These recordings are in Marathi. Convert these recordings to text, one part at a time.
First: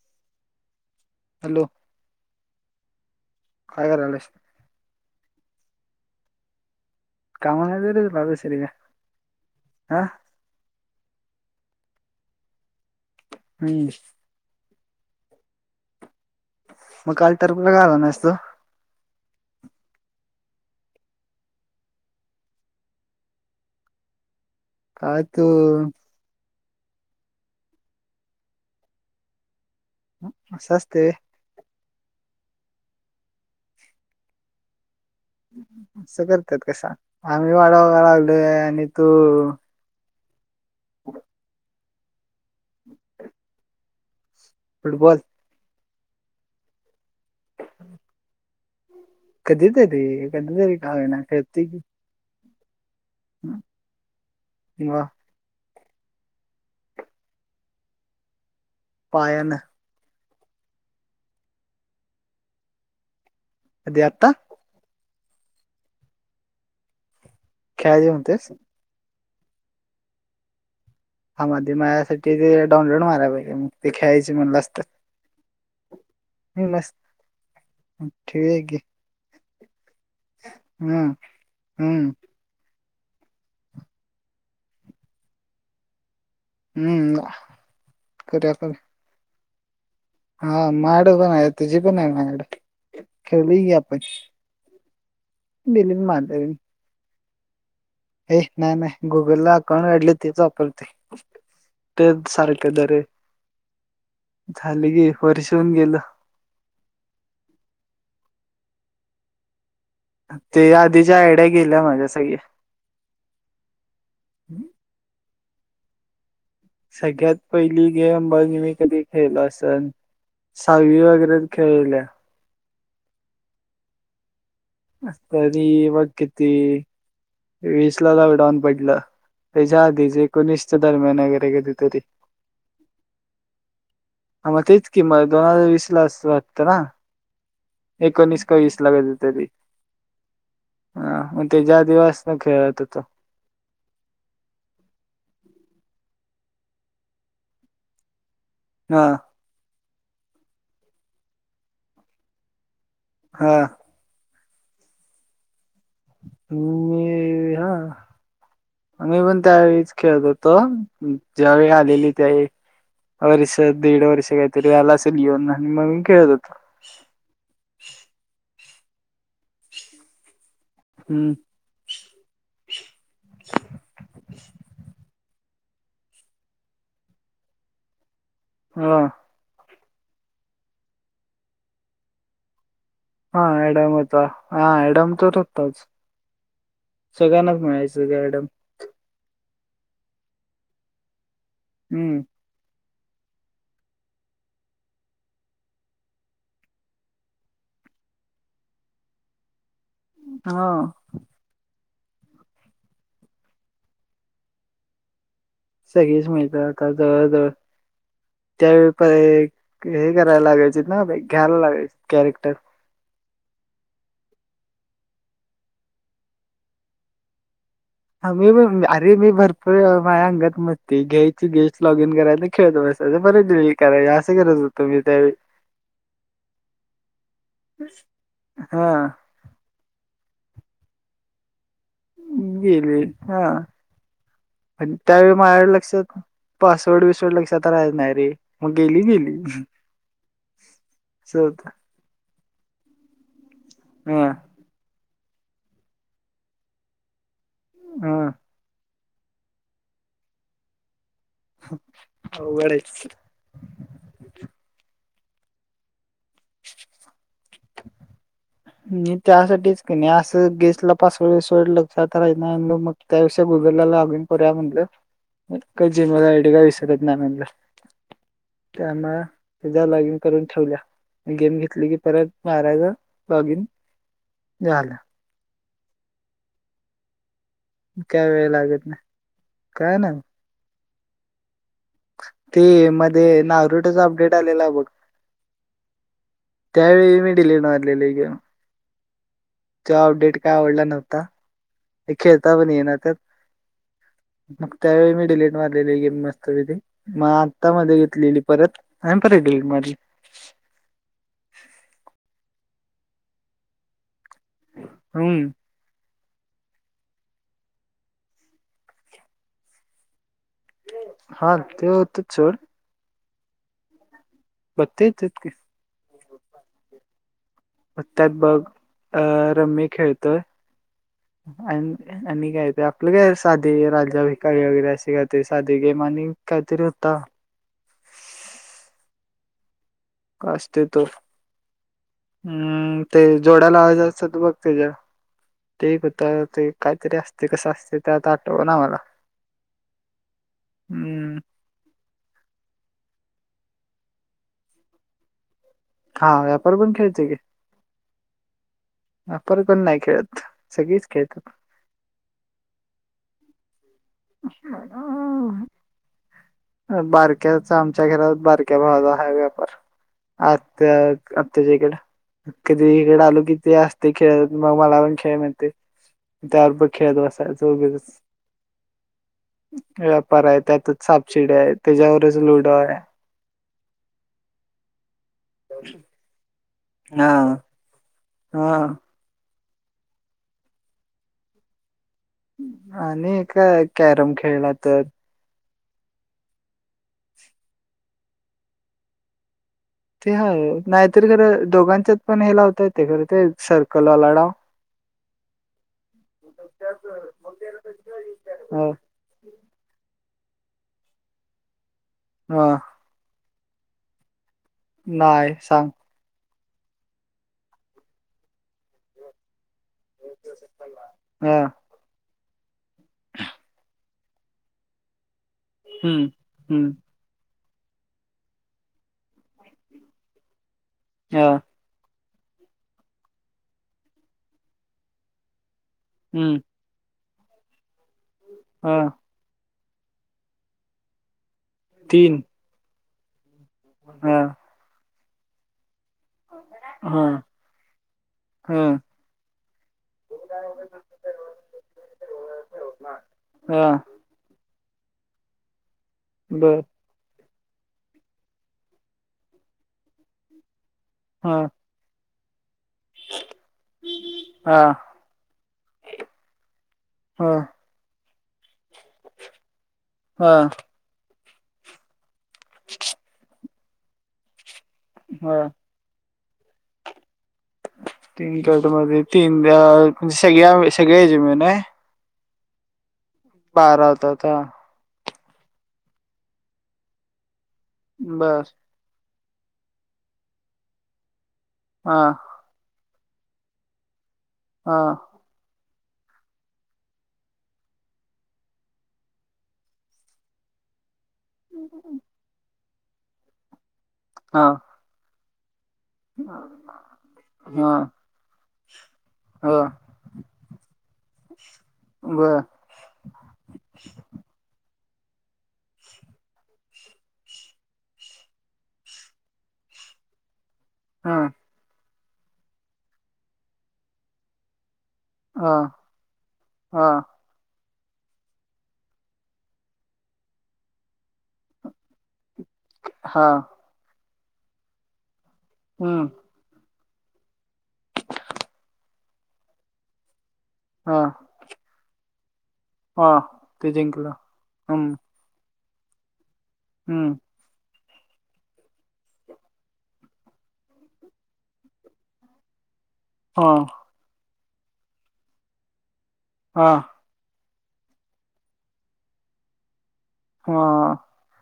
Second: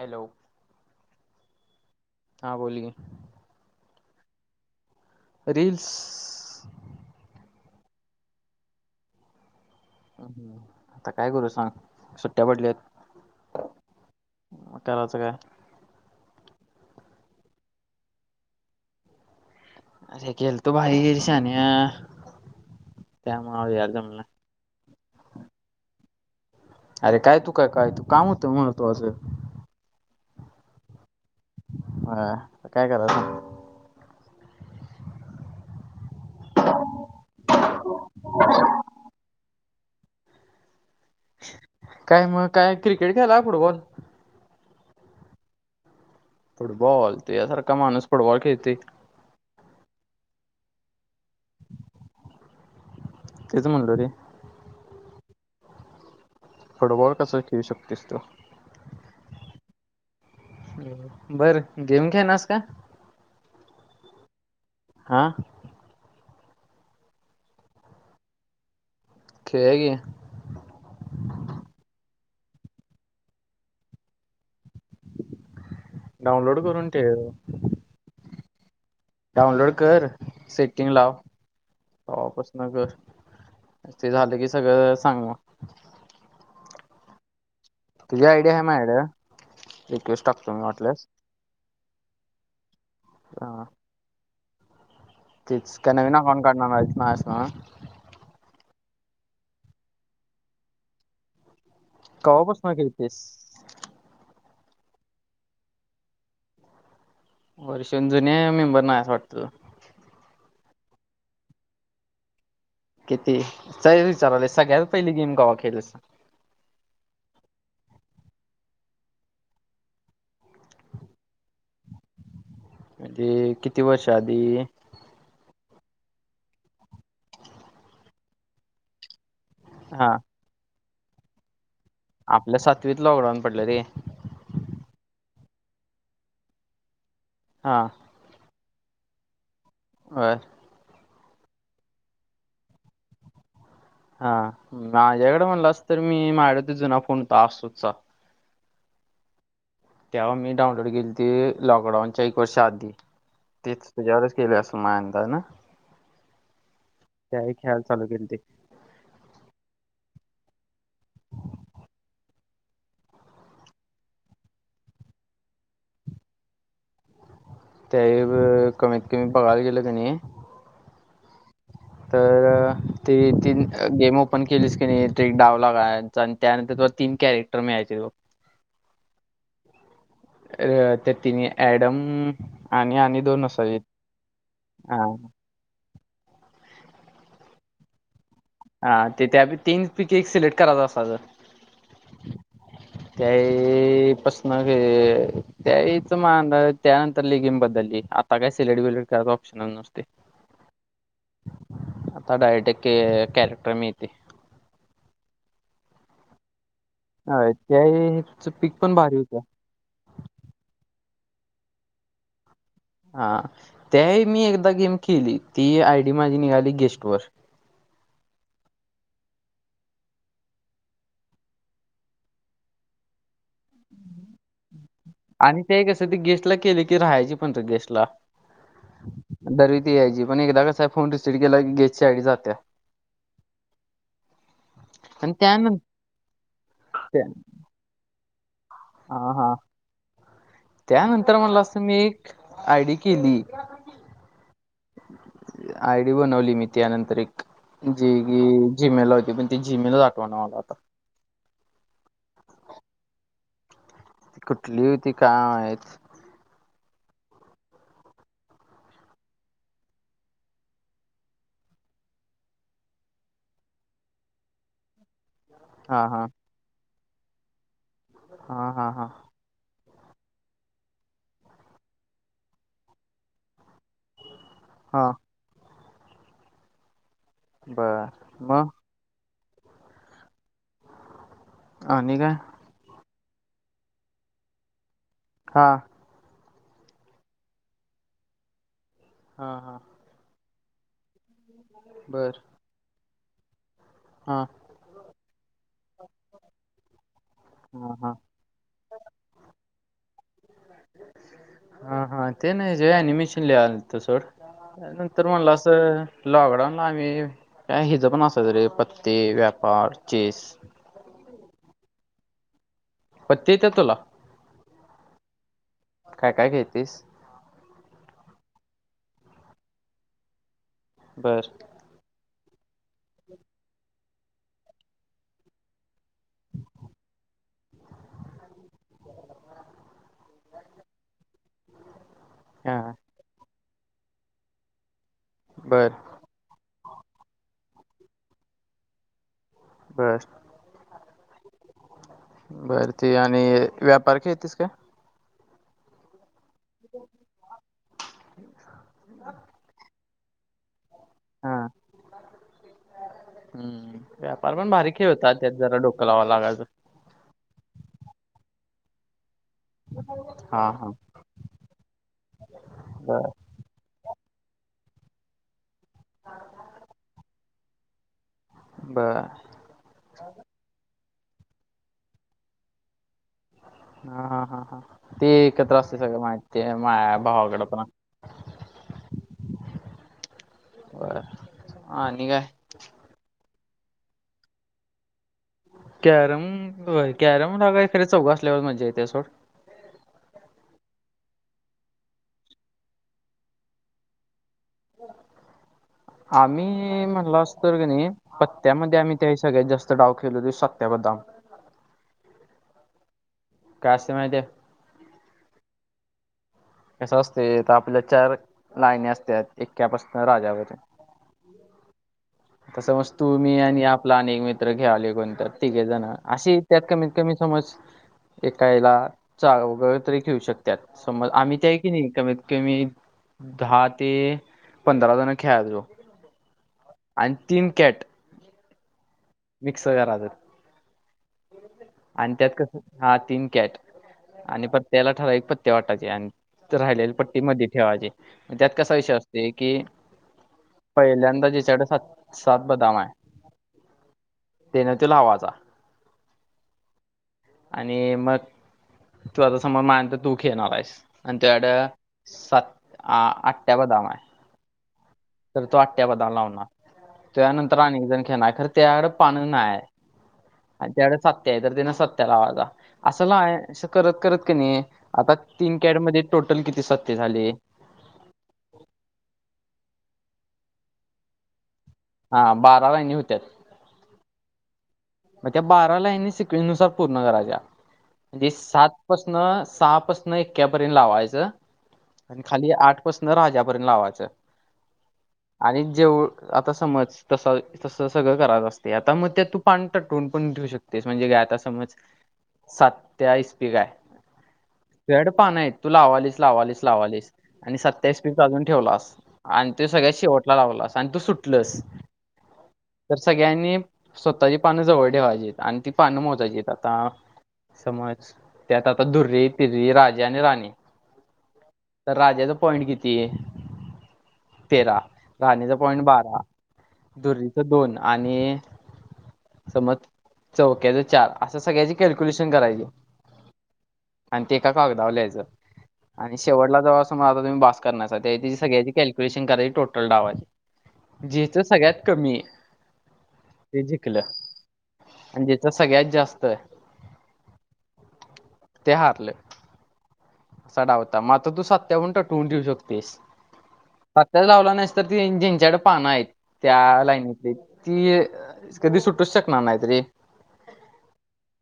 हॅलो हॅलो हा बोल की काय करलायस? रीलस कामं नाहीत काय तुला दुसरी काय? हं आता काय करू सांग सुट्ट्या पडल्यात. हम् त्यालाचं काय मग काल तरफला का आला नाहीस तू? आरे गेलतो भाई शान्यां त्यामुळे यायला जमले नाही. आ तू अरे काय तू का काय तू काम होतं महत्वाचे अस असते होय होय काय करायचे असं करतात काय सांग आम्ही वाडावाग लावलोय आणि तू [unintelligible] काय मग काय क्रिकेट खेळला काय फुटबॉल? फुटबॉल फुटबॉल तुज्यासारखा माणूस फूडबॉल खेळतंय कधी तरी कधी तरी का होईना खेळतोय की तेचं म्हणलो रे मग [inaudible] फुटबॉल कसं खेळू शकतोस तू- पायाने. बरं गेम खेळणार आहेस काय? कधी आता. हा खेळायचे म्हणतोय खेळूया की. हा मध्ये माझ्यासाठी ते डाऊनलोड मरायला पाहिजे, मग ते खेळायचे म्हणालास तर. डाउनलोड करून ठेव. खेळूया की. डाउनलोड कर सेटिंग हम्म लाव हम्म तेव्हा पासून- हा कर ते झालं की सगळं सांग मग. हम्म तुझी आयडी करूया आहे करूया माझ्या कडे. हा माझ्याकडे पण हाय तुझी पण आहे माझ्या कडे, हा खेळलोय की आपण- काय दिलीत नवीन अकाऊंट माधवी काढणार नाहीस नव. हे नाही नाही गुगल ला अकाउंट काढले तेच वापरतोय. तेच सारख कवापासून दरवेळी. खेळतेस झाले की एक वर्षहून गेलं. वर्षून जुन्या मेंबर नाही असं वाटतं. ते आधीच्या आयड्या गेल्या माझ्या सगळ्या. किती? [unintelligible] विचाराले, सगळ्यात पहिली गेम केव्हा खेळाल्यास सगळ्यात पहिली गेम बघ मी कधी खेळलो असन. साहवी वगैरे खेळलो. हम्म ते किती वर्ष आधी. तरी बघ किती. वीस ला लॉकडाउन पडलं. तेच्या आधी हा ऐकुनीस च्या दरम्यान कधी तरी, आपले सातवीत लॉकडाऊन पडलं रे हा तेच की मग दोन हजार वीस ला असं वाटतं. हा एकोणीस का वीस कधी तरी, बरं हा मग तेच्या आधी पासन खेळत होतो. हा माझ्याकडे म्हणलांस तर मी माझ्याकडे जुना फोन होता, अशोक- हा तेव्हा मी डाउनलोड केलंती लॉकडाऊनच्या एक वर्षा आधी. हा तुझ्यावर केले असल [unintelligible] हम् हा खेळायला चालू केलते मी पण त्यावेेळीच खेळत होतो, ज्यावेळी आलेली त्यावेळीं. वर्ष, दीड वर्ष, काहीतरी झालं असंल युन आणि म मी खेळत होतो. त्यावेळी बघ कमीत कमी बघायला गेलं कणी हम्म तर ते तीन गेम ओपन केलीस कनी ते डाव लागायचा, त्यानंतर तुला तीन कॅरेक्टर मिळायचे हां. अर त्या तिनि ऍडम आणि आणि त हा ॲडम होता, हा ॲडम तर हो ताच. सगळ्यांनाच मिळायचं की ॲडम. हां, ते त्या तीन पिकी एक सिलेक्ट करायच असायचं. हम्म. त्याय ते पसन ग त्यावेळी त माग त्यानंतर लय गेम बदलली, आ आता काय सिलेक्ट बिलेक्ट करायचा ऑप्शनच नसतोय. हो. आता डायरेक्ट के कॅरॅक्टर मिळतंय. सगळीच मिळतय आता जवळ जवळ, होय त्यावेळी ह्याचं पीक त्यावेळी पण भारी होतं पर्याय य हे करायला लागायचीत ना, ते घ्यायला लागायचं कॅरेक्टर. हा, त्यावेळी मी एकदा गेम खेळली, ती आयडी माझी निघाली गेस्ट वर हा, मी पण, अरे मी भरपूर वेळ माझ्या अंगात मस्तीय, घ्यायची गेस्ट लॉग इन करायच खेळत बसायचं बरेच दिवस हे करायच, असं करत हुतो आणि ते कसं ते गेस्टला केलं की राहायची पण ते गेस्टला. हा. दर वेळी ती यायची, पण एकदा कसं फोन रिसेट केला की घ्या गेली, हां. पण आणि त्यावेळी माझ्या त्यानंतर लक्षात, पासवर्ड विसवर्ड लक्षात राहायचा नाही रे. मग गेली हा गेली हा, अस त्यानंतर होत म्हणलास तर मी, आयडी केली हम्म. आयडी बनवली मी त्यानंतर एक, जी हा की जि मेल ला होती, पण ते जि मेलच आठवना मला आता. अवघड आहेस. कुठली हुती काय माहीत? [inaudible] मी त्यासाठीच कने असं गेस्ट ला पासवर्ड बिस्वर्ड लक्षात राहीत नाही म्हणुन मग त्यापेक्षा गुगलला लॉग इन करूया म्हटलं. मग काय हा जीमेल हा आयडी काय विसरत नाही म्हणलं, हा हा हा त्यामुळं एकदा लॉग इन करून ठेवल्या, गेम घेतली की परत मारायचं लॉग इन झालं. हा बर काय वेळ मग लागत नाही, काय नाही. आणि काय. ते मध्ये, नाारुट्याचा अपडेट आलेला बघ, हां. त्यावेळी मी डिलीट मारलेली गेम. हा हा. तो अपडेट काय आवडला नव्हता, बर खेळता पण ईना तो. हा मग त्यावेळी मी डिलेट मारलेली गेम मस्त मधे, मग आता हा मध्ये हा घेतलेली. परत, आणि परत डिलीट मारली. हा हा, ते नाही जे एनिमेशन लिवालतो सोड, नंतर म हम्म लॉकडाऊन आम्ही, काय हिज पण असायचं रे पत्ते, व्यापार, चेस, हां, ते होतंच सोड. पत्ते येत्यात तुला? पत्ते येत्यात की काय काय खेळतीस पत्त्या हायत बग अ रम्मी खेळतोय बर आणि आणि काय ते आपलं काय साधे राजा भिकारी वगैरे असे काय ते साधे गेम आणि काहीतरी होता असते तो हा हम्म ते जोड्या लावायचं असत्यात बघ तेजा बर ते एक येत तर ते काहीतरी असतय कसं असतय ते आता आठवना मला बर हम्म बर ते आणि व्यापार खेळतीस का हा व्यापार पण खेळते की ह व्यापार बिपार नाही खेळत सगळीच खेळत हा हम्म व्यापार पण भारी खेळ होता त्यात जरा डोकं लावा लागायचं बारक्याचा आमच्या घरात बारक्या भावाचा हाय व्यापार हा हा आत्त्या आत्त्याच्याइकडं कधी इकडं बर आलो कि ती अस ते खेळत मग मला पण खेळ म्हणते त्याबर खेळत बसायचं उगीचच बर व्यापार आहे त्यातच सापशिडी आहे त्येज्यावरच लुडो आहे हा हा हा हा ते एकत्र असते सगळं माहिती ते माझ्या हा. भावाकडं पण हा बर आणि काय आणि काय कॅरम खेळला तर कॅरम होय कॅरमला काय खरं चौघं असल्यावरच मज्जा इत्या सोड ते हाय नाहीतरी खरं दोघांच्यात पण हे लावता येतंय खरं ते सर्कलवाला डाव आम्ही म्हणलास तर का नाही ह पत्त्यामध्ये आम्ही ते आणि सगळ्यात जास्त डाव खेळलो ते सत्या बदाम हा काय असतंय माहिते नाय सांग कसं असतय तर आपल्या चार लाईन्या असत्यात एक्यापासनं राजापर्यंत हा त समज तू मी आणि आपला आणि एक मित्र खेळालोय कोणतर तिघे जणं हम्म अशी त्यात हम्म कमीत कमी समज एका हेला चौघं तरी खेळू शकत्यात समज हा आमी की नाही कमीत कमी दहा ते पंधरा जणं खेळायचो हम्म आणि तीन कॅट हा मिक्स करायचं आणि तीन त्यात कसं हा तीन कॅट हा आणि प्रत्येकाला ठरावीक पत्त्या वाटायचे आणि राहिल्याला हा पट्टी मधी ठेवायची मग त्यात हा कसा विषय असतोय की पहिल्यांदा जिच्याकडं सात सात बदाम आहे हा तेनं त्यो लावायचा बरं! आणि मग तू आता समज माया नंतर तू खेळणार आहेस, आणि हा त्याड सात, आठ त्यां बदाम आहे. हा! तर तो आठ्या बदाम लावणार, हा त्यानंतर अनेक जनं खेळणार, खरं त्याकड पानच नाये. हा! त्याकड सत्या आहे तर त्यांन सत्या लावायचा, असं नाय असं करतं करतं कं नी! आता हा तीन कॅडमध्ये टोटल किती सत्ते झाले? तीन कॅट मध्ये तीन ब्यां म्हणजे सगळ्या, सगळ्याचे मिळून हे. हा बारा लाईनी होत्यात. बारा होताता हा. म त्या बारा लाईनी सिकवेनुसार पूर्ण करायच्या म्हणजे बर सात. पसनं सहापसनं इक्क्या पर्यंनं लावायचं. हा! आणि खाली आठ पसन राजा पर्यंनं लावायचं. हा! आणि जेऊळ आता समज, तसं तस सगळं करायच असतेय आता मग ते तू पाणी? ट टून पण ठेऊ शकतेस, म्हणजे काय आता समज सात त्यां इस्पीका आहे. हां! भेड पान हे तू लावालीस, लावालीस, लावालीस, आणि हा सत्याइस्पिकं अजून ठेवलास. आणि हा ते सगळ्यात शेवटला लावलास आणि तू सुटलसं. बर तर सगळ्यांनी स्वतःची पानं जवळ ठेवायची आहेत, आणि ती पानं मोजायची आहेत आता. समज त्यात आता धुर्री, तिरी, राजा आणि राणी. हा! त राजाच पॉइंट किती हे तेरा. हा राणीचं पॉइंट बारा हा दुरीच दोन आणि समज चौक्याच चार अशा सगळ्याची कॅलक्युलेशन करायची. हा! आणि ते एका कागदावर लीहायचं हम्म आणि [unintelligible] आता तुम्ही बास करण्यासाठी तयाची सगळ्याची कॅलकुलेशन कराची टोटल डावाची. हा जिचं सगळ्यात कमीये. हा तेची. केलं अन जेचं सगळ्यात जास्त आहे. हूं! ते हारले. असा डाव होता, म आता तू सत्यावून टटवून ठेऊ शकतेस. हा! [unintelligible] लावला नाहीस तर त तीन जिंच्या कड पानं आहेत त्या हा लाईनी तील. ती ये कधी सुटूचं शकणार नाहीतरे. हा!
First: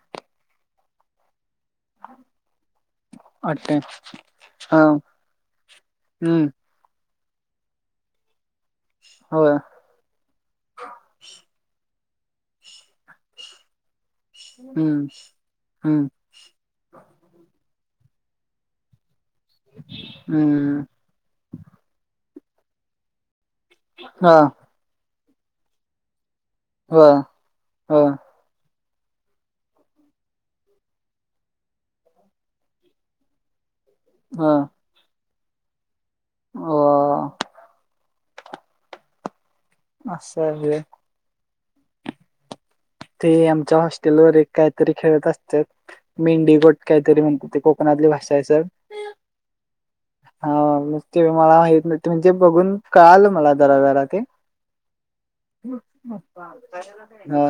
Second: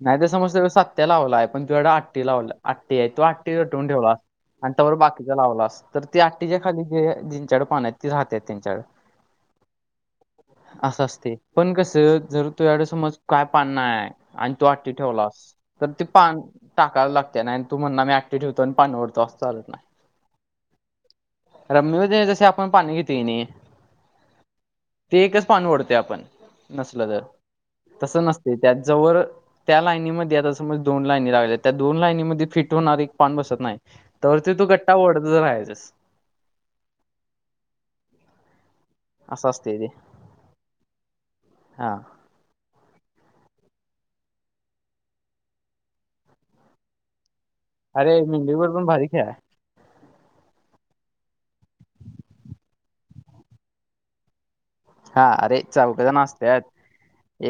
नाही तर समज तिकडं सत्या लावला आहे, पण तिकडं आठ्ठी लावला आठ्ठी हे. अठ्ठ्या [unintelligible] ठेवा आणि हा तवर बाकीचा लावला स तर ती हम्म आठी जे. खाली जे दीन चार पान आहेत ती राहत्यात त्यांच्याकडं. होय! असं असतेय पण कसं जर तुझ्याकडे समज काय पान नाय. आणि तू आठी हम्म ठेवलासं तर ते हम्म पानं टाकायला लागते ना आणि तू म्हणला ते ठेवतो आणि पाणी ओडतो असं चालत नाही? हम्म अरे मिळू दे जसे आपण पान घेतो यानी हा ते एकच पान ओढते आपण नसलं हा तर हा तसं नसतं. ते त्या जवळ त्या लाईनीमध्ये आता समज दोन लाईनी लावल्या येत त्या दोन लाईनीमध्ये फिट होणारी पान बसत नाही तोवर हा ते तू गट्टा ओढतच राहायचस. अह असं असतय तेे अस व्हय हा ते आमच्या हॉस्टेलवर एक काहीतरी खेळत असत्यात मेंढीकोट काहीतरी म्हणतात ते अरे मेंढीकोट पण भारी खेळ आहे. [unintelligible] मागितले म्हणजे बघून कळालं मला जरा जरा ते हा अरे चौघ जण असत्यात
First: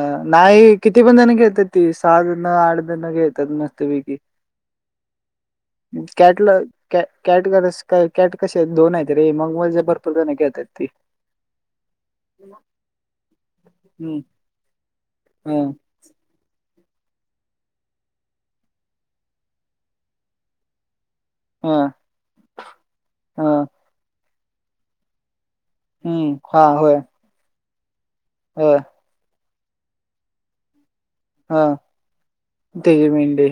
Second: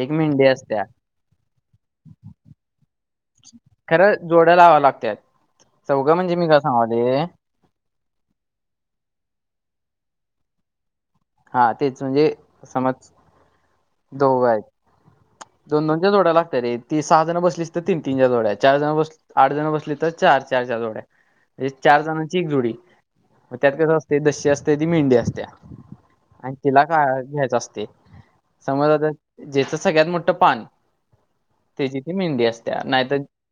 एक मेंढी नाही असत्या किती पण त्याने घेतात ती सहाजण आडजण घेतात मस्त तर जोड्या लावाव्या लागत्यात. चौघं म्हणजे मी कॅटल काय सांगालोय कॅट करस कॅट कसे दोन आहेत रे मग म्हणजे भरपूर जण खळेतात ते हा तेच म्हणजे समज दोघं आहेत. हा दोन दोनच्या जोड्या लागता रे ती सहा जण बसलीस तर तीन तीनच्या जोड्या चार जण बसली आठ जण बसली तर चार चारच्या जोड्या म्हणजे हा हा चार जणांची एक जोडी हा मग त्यात कस असतय दशी असते ती मेंढी असतेया. हं, आणि हां, तिला होय. का घ्यायच असते होय. समज आता ज्याच सगळ्यात मोठ पान हां, त्याची ती मेंढी असतेया त्याची नाहीतर मेंढी.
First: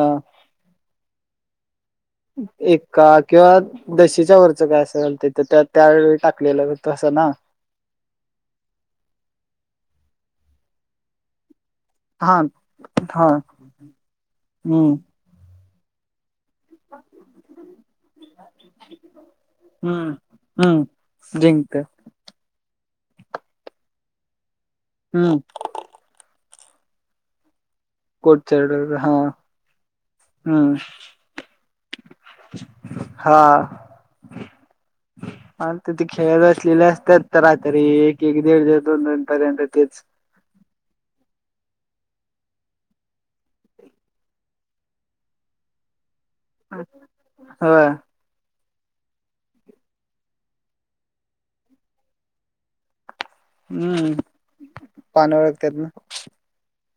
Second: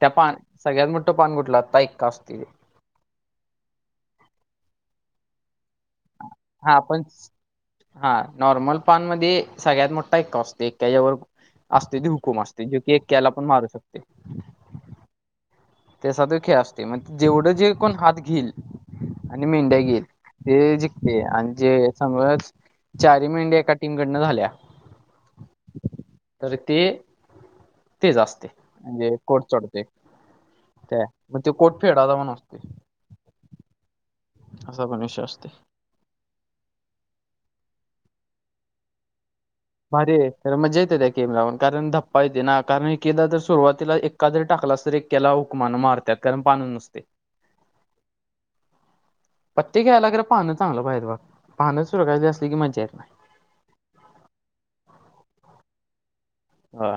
त्या पान सगळ्यात मोठं पान कुठला एक्का असतोय. एक्का किंवा दशीच्या वरचं काय असं चालतय तर त्या त्यावेळी हा टाकलेलं आपण तसं ना हा नॉर्मल पानमध्ये सगळ्यात मोठा एक्का आसतोय एक्क्याच्यावर असते ती हुकूम हां, असते जो की एकक्याला पण मारू शकते. हम्म त्याचा तो खेळ असते मग जेवढं जे कोण हात घेईल आणि मेंढ्या घेईल हं, ते हं. जिकते आणि जिंकतं. जे समज चारी मेंढ्या एका टीमकडनं झाल्या हम्म तर ते त्याचं असतेय कोटचडर म्हणजे हां, कोट चढतोय. हं. काय मग त्यो कोट फेडायचा पण असतोय. हा असा पण विषय असतोय. तिथ खेळत असलेल्या असत्यात रात्री एक एक दीड दीड दोन दोन पर्यंत तेच. भारीये. तर मजा येते त्या गेमला पण कारण धप्पा येते ना कारण एक एकेदा तर सुरुवातीला एक्का जरी टाकलास तरी एक्याला हुकमान मारत्यात कारण पाणच नसतेय. होय. पत्ते खेळायला खरं पानं चांगलं पाहिजेत बघा, पानं चुरघळेली असली की मजा येत नाही! हम्म! पान ओळखत्यात ना! ! हा! !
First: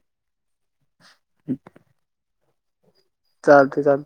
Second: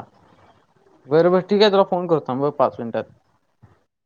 बर! बर! ठीक आहे, तुला फोन करतो थांबहा पाच मिनिटात! चालत चालतय! !